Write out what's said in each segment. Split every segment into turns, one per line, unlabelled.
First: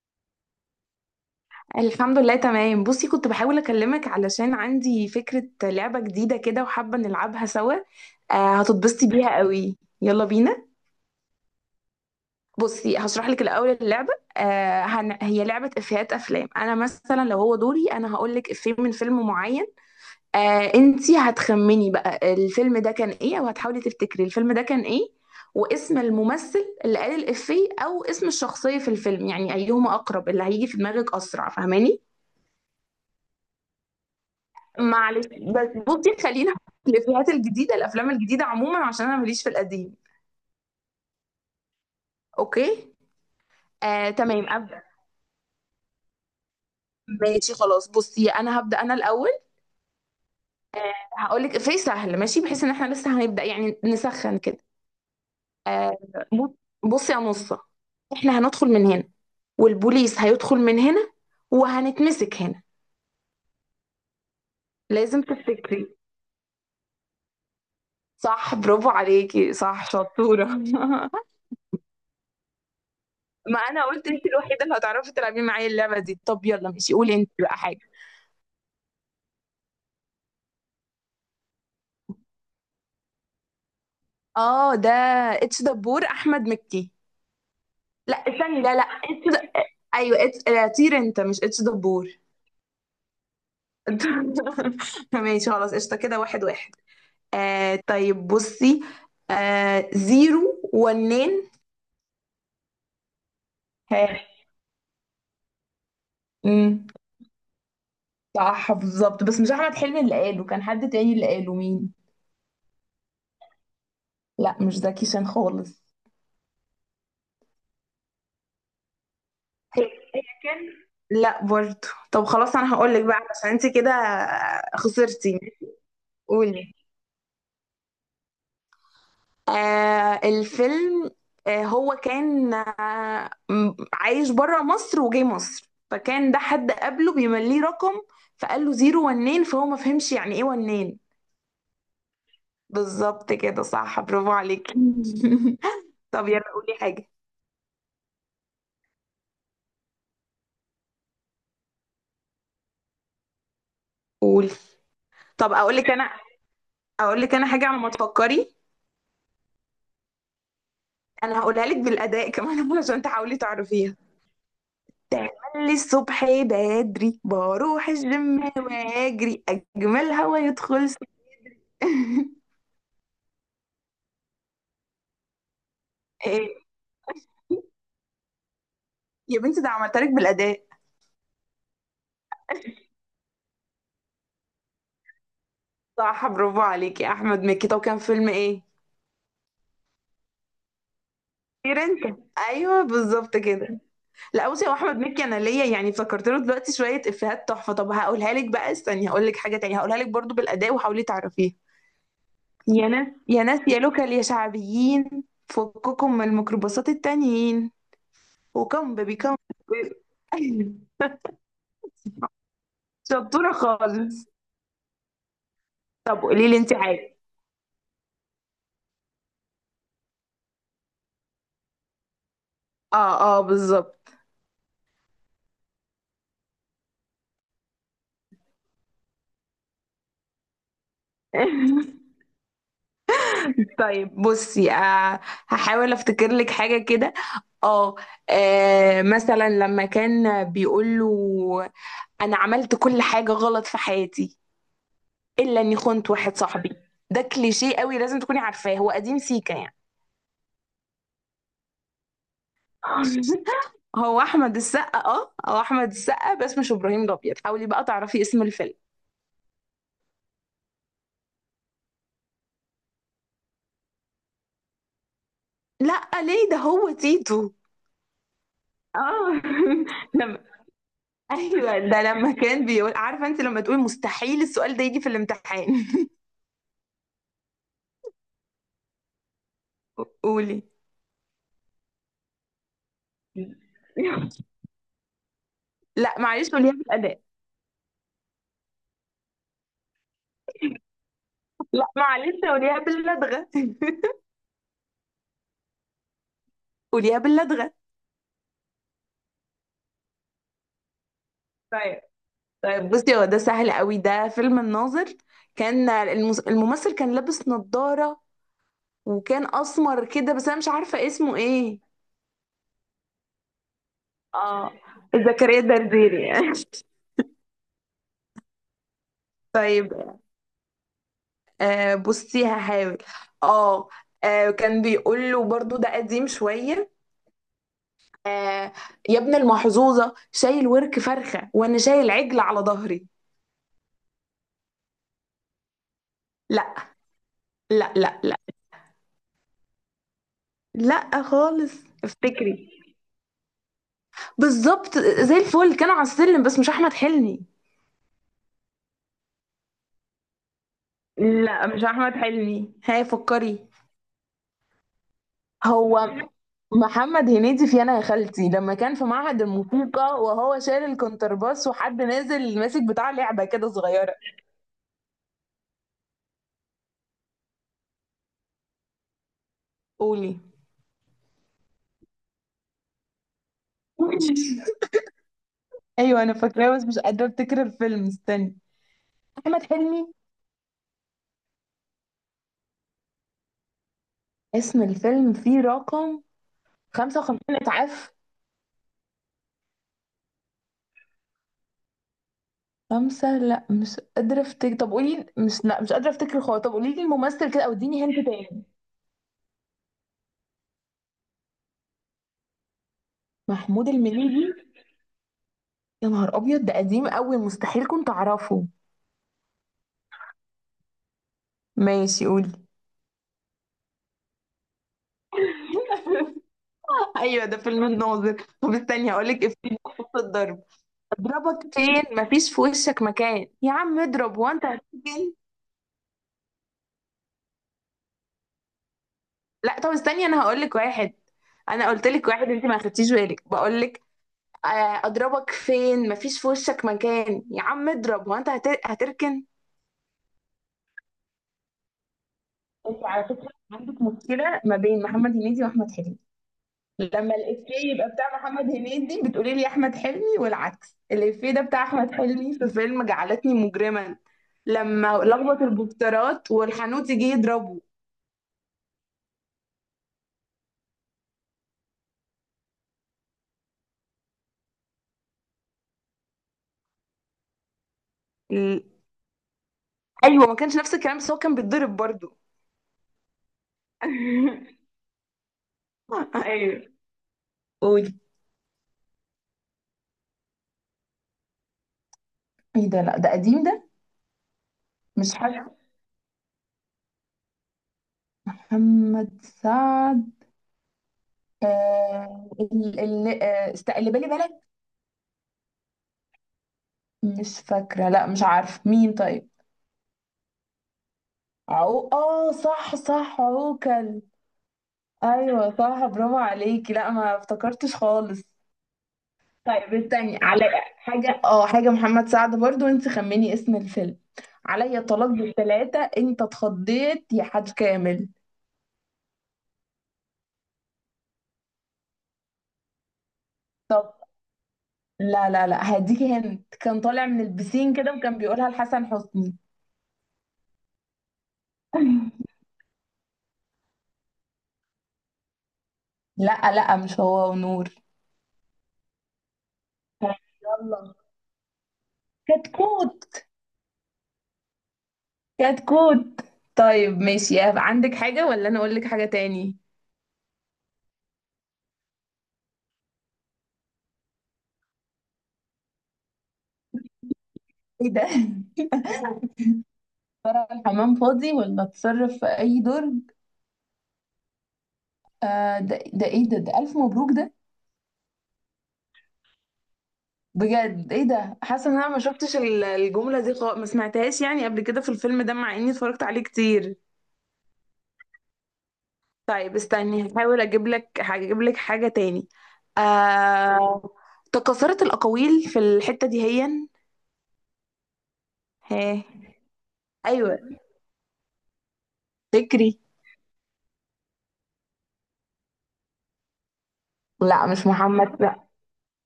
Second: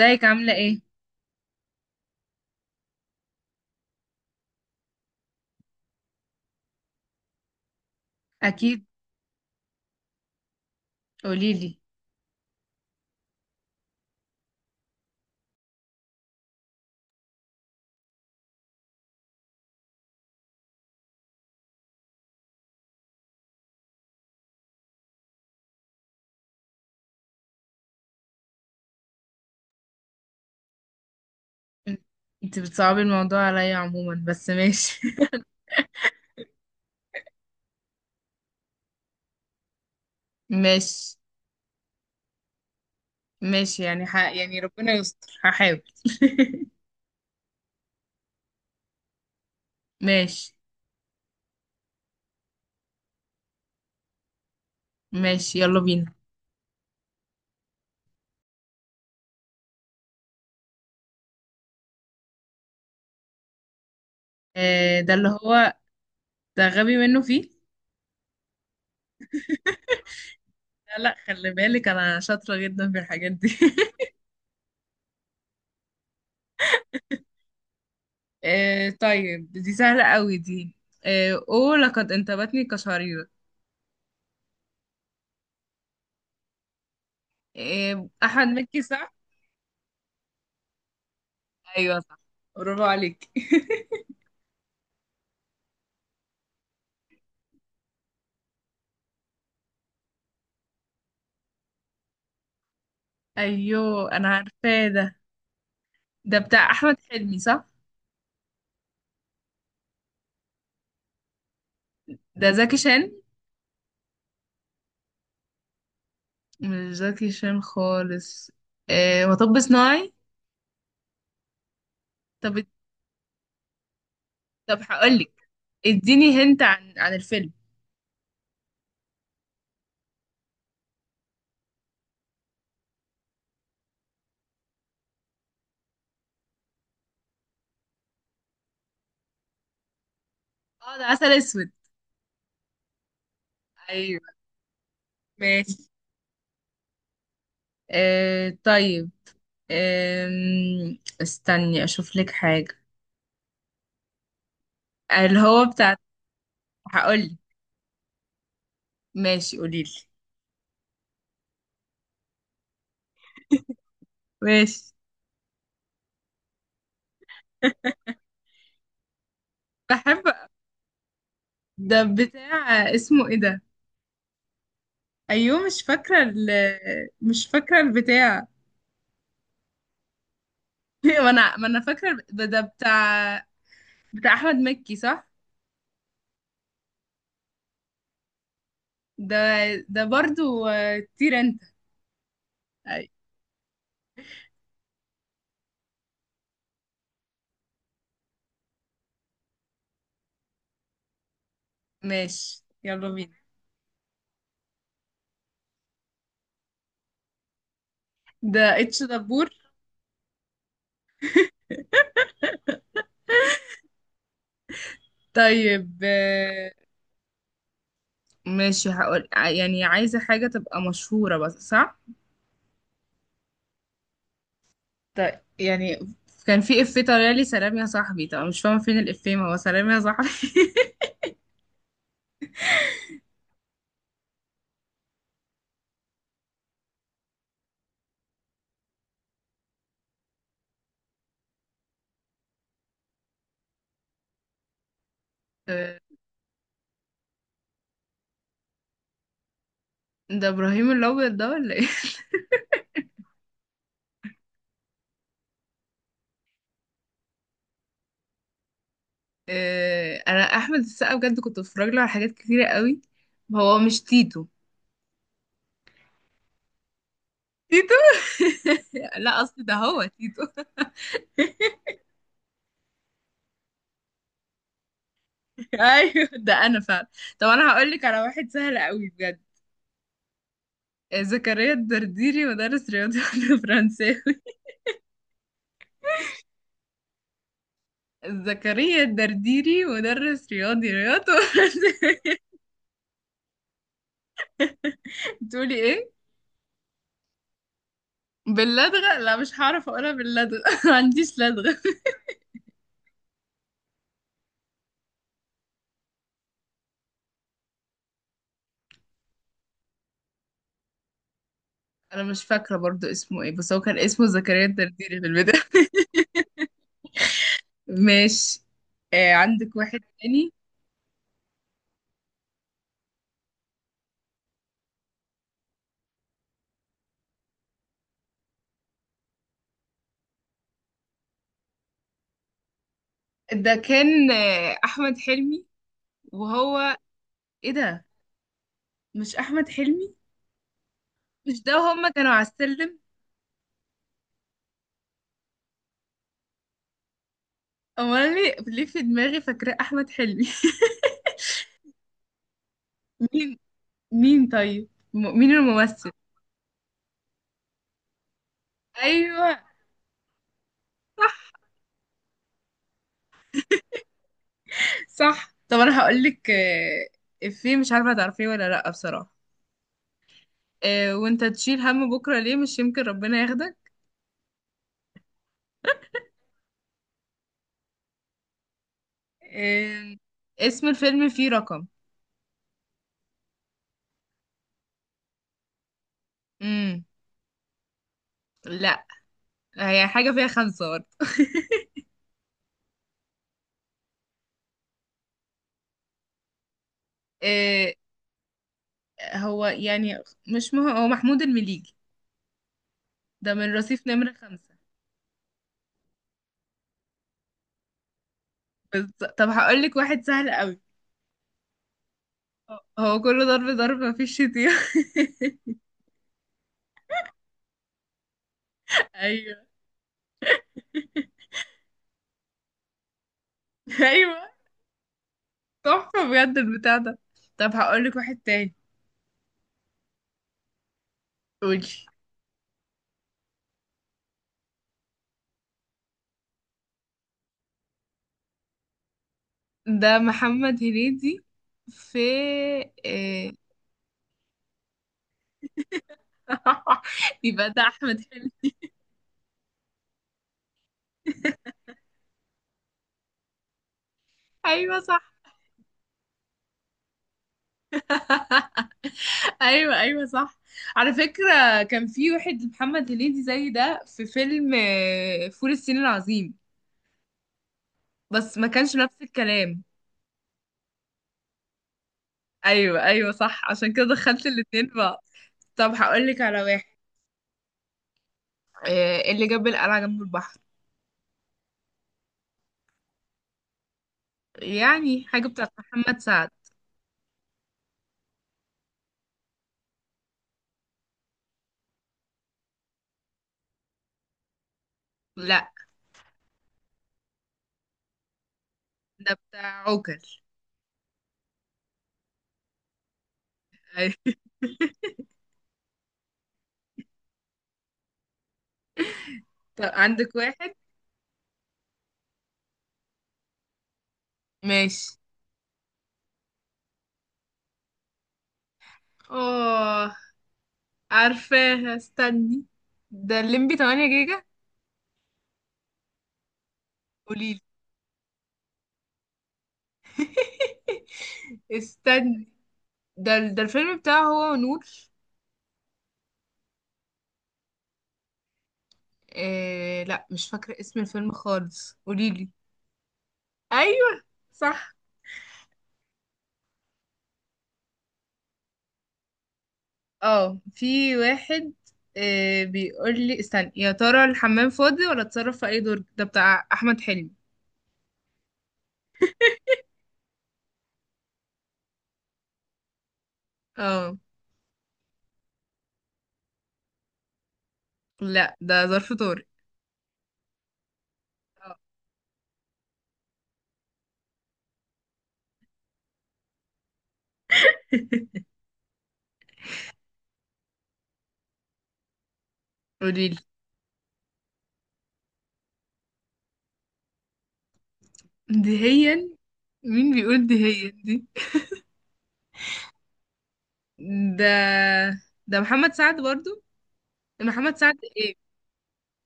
ازيك عاملة ايه؟
الحمد لله تمام. بصي، كنت بحاول اكلمك علشان عندي فكرة لعبة جديدة كده وحابة نلعبها سوا.
أكيد
هتتبسطي بيها قوي. يلا بينا.
قوليلي.
بصي هشرح لك الاول اللعبة. هي لعبة افيهات افلام. انا مثلا لو هو دوري انا هقول لك افيه من فيلم معين. انتي هتخمني بقى الفيلم ده كان ايه، او هتحاولي تفتكري الفيلم ده كان ايه، واسم الممثل اللي قال الافيه او اسم الشخصية في الفيلم، يعني ايهما اقرب اللي هيجي في دماغك اسرع، فاهماني.
انت بتصعبي الموضوع عليا عموما بس ماشي
معلش بس بصي، خلينا في الافيهات الجديده، الافلام الجديده عموما، عشان انا ماليش في القديم.
ماشي
اوكي.
ماشي يعني ح...
تمام
يعني
ابدا.
ربنا يستر هحاول
ماشي خلاص، بصي انا هبدا انا الاول.
ماشي
هقول لك افيه سهل ماشي، بحيث ان احنا لسه هنبدا يعني نسخن كده.
ماشي يلا
آه،
بينا.
بص- بصي يا نصه، احنا هندخل من هنا، والبوليس هيدخل من هنا، وهنتمسك هنا.
آه ده
لازم
اللي هو
تفتكري.
ده غبي منه فيه.
صح، برافو عليكي، صح شطورة.
لا لا خلي بالك، أنا شاطرة جدا في الحاجات دي
ما انا قلت انت الوحيدة اللي هتعرفي تلعبي معايا اللعبة دي. طب يلا ماشي، قولي انت بقى حاجة.
آه طيب دي سهلة قوي دي. آه أوه لقد انتابتني كشريرة.
اه ده اتش دبور، احمد مكي.
آه
لا
أحمد
استني، لا
مكي
لا
صح؟
ايوه اتش، طير انت، مش اتش
أيوه
دبور.
صح برافو عليك
ماشي خلاص، قشطه كده، واحد واحد. آه طيب بصي، آه زيرو ونين.
أيوه
ها.
أنا عارفاه ده. ده بتاع
امم،
احمد حلمي صح؟
صح بالظبط، بس مش احمد حلمي اللي قاله، كان حد تاني اللي قاله مين.
ده زكي شان.
لا مش زكي شان خالص.
مش زكي شان خالص. آه مطب
هي
صناعي.
هي كان. لا برضه. طب
طب
خلاص انا هقول لك بقى عشان انت كده
طب
خسرتي.
هقولك. اديني هنت
قولي.
عن الفيلم.
آه الفيلم، هو كان عايش بره مصر وجاي مصر، فكان ده حد قبله بيمليه رقم، فقال له زيرو ونين، فهو ما فهمش يعني ايه
اه
ونين.
ده عسل اسود.
بالظبط كده، صح
ايوه.
برافو عليك.
ماشي.
طب يلا قولي حاجة.
آه طيب. استني اشوف لك حاجه.
قولي.
اللي
طب
هو
اقول لك
بتاع.
انا، اقول
هقولك.
لك انا حاجة على ما تفكري.
ماشي قوليلي.
انا هقولها لك بالاداء كمان عشان تحاولي تعرفيها.
ماشي
تعملي الصبح بدري بروح الجيم واجري اجمل،
بحب.
هوا يدخل.
ده بتاع اسمه ايه ده؟ ايوه مش فاكره
ايه،
مش فاكره البتاع.
يا بنتي ده عملت لك بالأداء.
ما انا فاكره ده بتاع. بتاع احمد مكي صح؟
صح برافو عليك يا أحمد مكي، طب كان فيلم إيه؟
ده ده برضو طير انت.
طير أنت، أيوه
أي،
بالظبط كده. لا بصي، هو أحمد مكي أنا ليا يعني فكرت له دلوقتي شوية إفيهات تحفة. طب هقولها لك بقى، استني هقول لك حاجة تانية، هقولها لك برضو بالأداء وحاولي تعرفيها.
ماشي
يا
يلا
ناس
بينا.
يا ناس يا لوكال يا شعبيين، فككم من الميكروباصات التانيين
ده
وكم
اتش
بيبي كم.
دبور.
شطورة خالص.
طيب
طب قولي لي أنت حاجة.
ماشي هقول يعني عايزه حاجه تبقى مشهوره بس صح.
اه بالظبط.
طيب يعني كان في افيه طالع لي سلام يا صاحبي. طب أنا مش فاهمه فين الافيه، ما هو سلام يا صاحبي
طيب بصي، آه هحاول افتكر لك حاجة كده. اه، مثلا لما كان بيقول له: انا عملت كل حاجة غلط في حياتي، الا اني
آه،
خنت واحد صاحبي. ده كليشيه قوي، لازم تكوني عارفاه، هو قديم سيكا يعني.
ده ابراهيم الابيض ده ولا ايه؟
هو احمد السقا، اه هو احمد السقا، بس مش ابراهيم الابيض، حاولي بقى تعرفي اسم الفيلم.
آه، انا احمد السقا بجد كنت بتفرج له على حاجات كتيره قوي. هو مش تيتو؟
لا ليه، ده هو تيتو.
تيتو.
اه.
لا اصل ده هو
لما،
تيتو
ايوه ده لما كان بيقول: عارفه انت لما تقولي مستحيل السؤال ده يجي في الامتحان.
ايوه ده انا فعلا. طب انا هقول لك على واحد سهل قوي بجد.
قولي.
زكريا الدرديري مدرس رياضي ولا فرنساوي.
لا معلش قوليها بالأداء.
زكريا الدرديري مدرس رياضي رياضي
لا
وفرنساوي.
معلش قوليها باللدغة.
تقولي ايه؟
قوليها باللدغة.
باللدغة لا مش هعرف اقولها باللدغة ما عنديش لدغة.
طيب. طيب بصي، هو ده سهل قوي ده، فيلم الناظر. كان الممثل كان لابس نظارة، وكان أسمر كده، بس أنا مش عارفة اسمه إيه.
انا مش فاكرة برضو اسمه ايه، بس هو كان اسمه زكريا
اه،
الدرديري في
زكريا
البداية.
الدرديري يعني.
ماشي. آه عندك
طيب
واحد تاني.
آه بصي، هحاول. آه، كان بيقول له برضو، ده قديم شوية، آه: يا ابن المحظوظة، شايل ورك فرخة وانا شايل عجل على ظهري.
ده كان احمد حلمي.
لا
وهو ايه
لا
ده؟
لا لا
مش احمد حلمي.
لا
مش ده
خالص.
هما كانوا على
افتكري.
السلم.
بالظبط زي الفل، كان على السلم، بس مش احمد حلمي.
امال ليه؟ ليه في دماغي فاكرة احمد حلمي؟
لا مش احمد حلمي، هاي
مين؟
فكري.
مين طيب؟ مين الممثل؟
هو محمد هنيدي في انا يا خالتي، لما كان في معهد
ايوه
الموسيقى وهو شايل الكونترباس، وحد نازل ماسك بتاع لعبة كده صغيرة.
صح. طب انا هقول لك افيه مش عارفه هتعرفيه ولا لا بصراحه.
قولي.
آه، وانت تشيل هم بكره ليه، مش يمكن ربنا ياخدك.
ايوه انا فاكراه، بس مش قادره افتكر الفيلم، استني. احمد حلمي.
آه، اسم الفيلم فيه رقم.
اسم الفيلم فيه رقم.
امم.
55 اتعاف.
لا. هي حاجه فيها خمسه برضه.
خمسة، لا مش قادرة افتكر، طب قولي، مش قادرة افتكر خالص، طب قولي لي الممثل كده او
آه،
اديني هنت تاني.
هو يعني مش هو محمود المليجي. ده من
محمود
رصيف نمرة
المليجي.
خمسة.
يا نهار ابيض، ده قديم قوي، مستحيل كنت اعرفه.
بز... طب هقول لك واحد سهل قوي.
ماشي قولي.
هو كله ضرب ضرب مفيش شتيمة.
ايوه ده فيلم الناظر، طب استني هقول لك
ايوه
افتكر خط الضرب: اضربك فين مفيش في وشك مكان، يا عم اضرب
ايوه
وانت هتسجن.
تحفة بجد البتاع ده. طب هقول لك واحد تاني.
لا طب استني، انا هقول لك واحد.
قولي.
انا قلت لك واحد انت ما خدتيش بالك، بقول لك: اضربك فين مفيش في وشك مكان، يا عم اضرب، هو انت هتركن.
ده محمد هنيدي. في
انت على فكره
إيه...
عندك مشكله ما بين محمد هنيدي واحمد حلمي. لما
يبقى ده
الافيه يبقى
احمد
بتاع محمد
حلمي.
هنيدي بتقولي لي احمد حلمي، والعكس. الافيه ده بتاع احمد حلمي في فيلم جعلتني مجرما،
ايوه
لما
صح.
لخبط البوسترات والحانوت يجي يضربه.
ايوه ايوه صح. على فكرة كان في واحد محمد هنيدي زي ده في فيلم فول الصين العظيم. بس ما
ال-
كانش نفس الكلام.
ايوه ما كانش نفس الكلام بس هو كان بيتضرب برضو.
ايوه ايوه صح عشان كده دخلت الاتنين في بعض. طب هقول لك على واحد.
ايوه قولي.
إيه اللي جاب القلعة جنب البحر؟
ايه ده، لا ده قديم ده،
يعني
مش
حاجة بتاعت
حلو.
محمد سعد.
محمد سعد. اللي بالي بالك.
لا
مش فاكرة، لا مش عارفة مين
ده
طيب.
بتاع عوكل.
عو، اه صح صح
أيوة.
عوكل. ايوه صح برافو عليكي، لا ما افتكرتش خالص.
طب
طيب
عندك
استني على
واحد.
حاجة، اه حاجة محمد سعد برضو، انت خمني اسم الفيلم: عليا
ماشي.
طلاق بالثلاثة انت اتخضيت يا حاج كامل.
اه عارفاها استني. ده الليمبي 8
طب.
جيجا.
لا هديكي هنت، كان طالع من
قوليلي.
البسين كده، وكان بيقولها لحسن حسني.
استني. ده الفيلم بتاعه هو ونور.
لا لا مش هو ونور.
إيه لا
طيب،
مش فاكرة اسم
يلا،
الفيلم خالص قوليلي.
كتكوت.
ايوه صح.
كتكوت. طيب ماشي، عندك حاجة ولا أنا أقول لك حاجة تاني؟
اه في واحد. آه بيقول لي استنى، يا ترى الحمام فاضي ولا اتصرف في اي دور. ده بتاع احمد حلمي.
إيه ده، ترى الحمام فاضي ولا اتصرف في أي درج.
اه.
آه ده ده إيه ده، ده ألف مبروك ده.
لا ده ظرف طارق.
بجد إيه ده،
اه.
حاسة إن أنا ما شفتش الجملة دي خالص، ما سمعتهاش يعني قبل كده في الفيلم ده، مع إني اتفرجت عليه كتير. طيب استني هحاول أجيب لك، هجيب لك حاجة تاني.
قوليلي.
آه، تكاثرت الأقاويل في الحتة دي هيا. ها
دهيا. مين بيقول
أيوه
دهيا دي؟
فكري.
ده محمد سعد برضو.
لا
محمد
مش
سعد ايه؟
محمد،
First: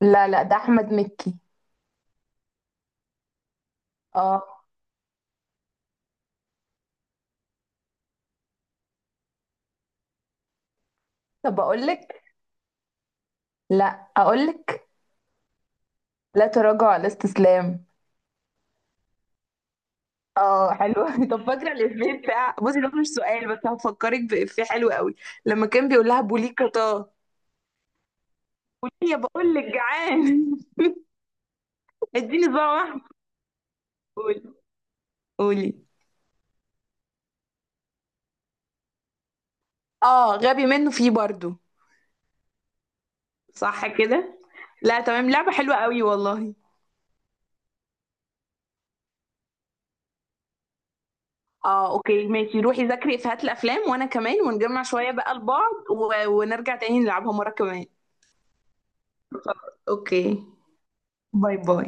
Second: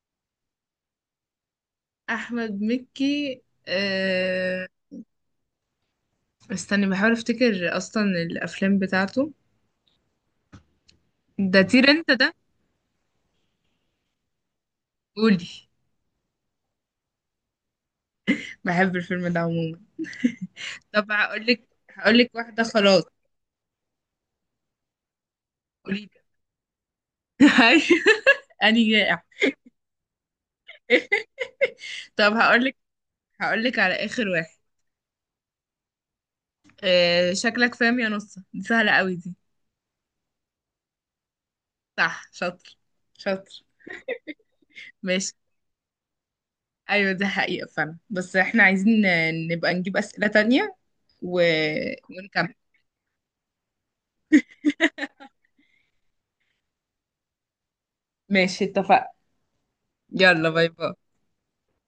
لا ده احمد مكي.
احمد مكي.
اه.
آه... استني بحاول افتكر اصلا الافلام بتاعته.
طب
ده طير
اقول
انت
لك،
ده.
لا اقول لك:
قولي.
لا تراجع على استسلام.
بحب الفيلم ده عموما.
اه حلو.
طب
طب
هقولك
فاكره الافيه
هقولك
بتاع،
واحدة
بصي ده
خلاص.
مش سؤال، بس هفكرك بافيه حلو قوي، لما كان
قولي.
بيقول لها: بوليكا طه.
هاي. أني
قولي يا،
جائع.
بقول لك جعان.
طب
اديني صباع
هقولك
واحد.
هقولك على آخر
قولي.
واحد.
قولي.
آه شكلك فاهم يا نصة، دي سهلة قوي دي.
اه غبي منه فيه برضو.
صح شاطر شاطر.
صح كده. لا تمام،
ماشي.
لعبه حلوه قوي والله.
أيوة دي حقيقة فعلا، بس احنا عايزين نبقى نجيب أسئلة تانية و...
اه اوكي
ونكمل.
ماشي، روحي ذاكري افيهات الافلام وانا كمان، ونجمع شويه بقى لبعض، ونرجع تاني نلعبها مره كمان.
ماشي اتفقنا.
اوكي.
يلا باي باي.
باي باي.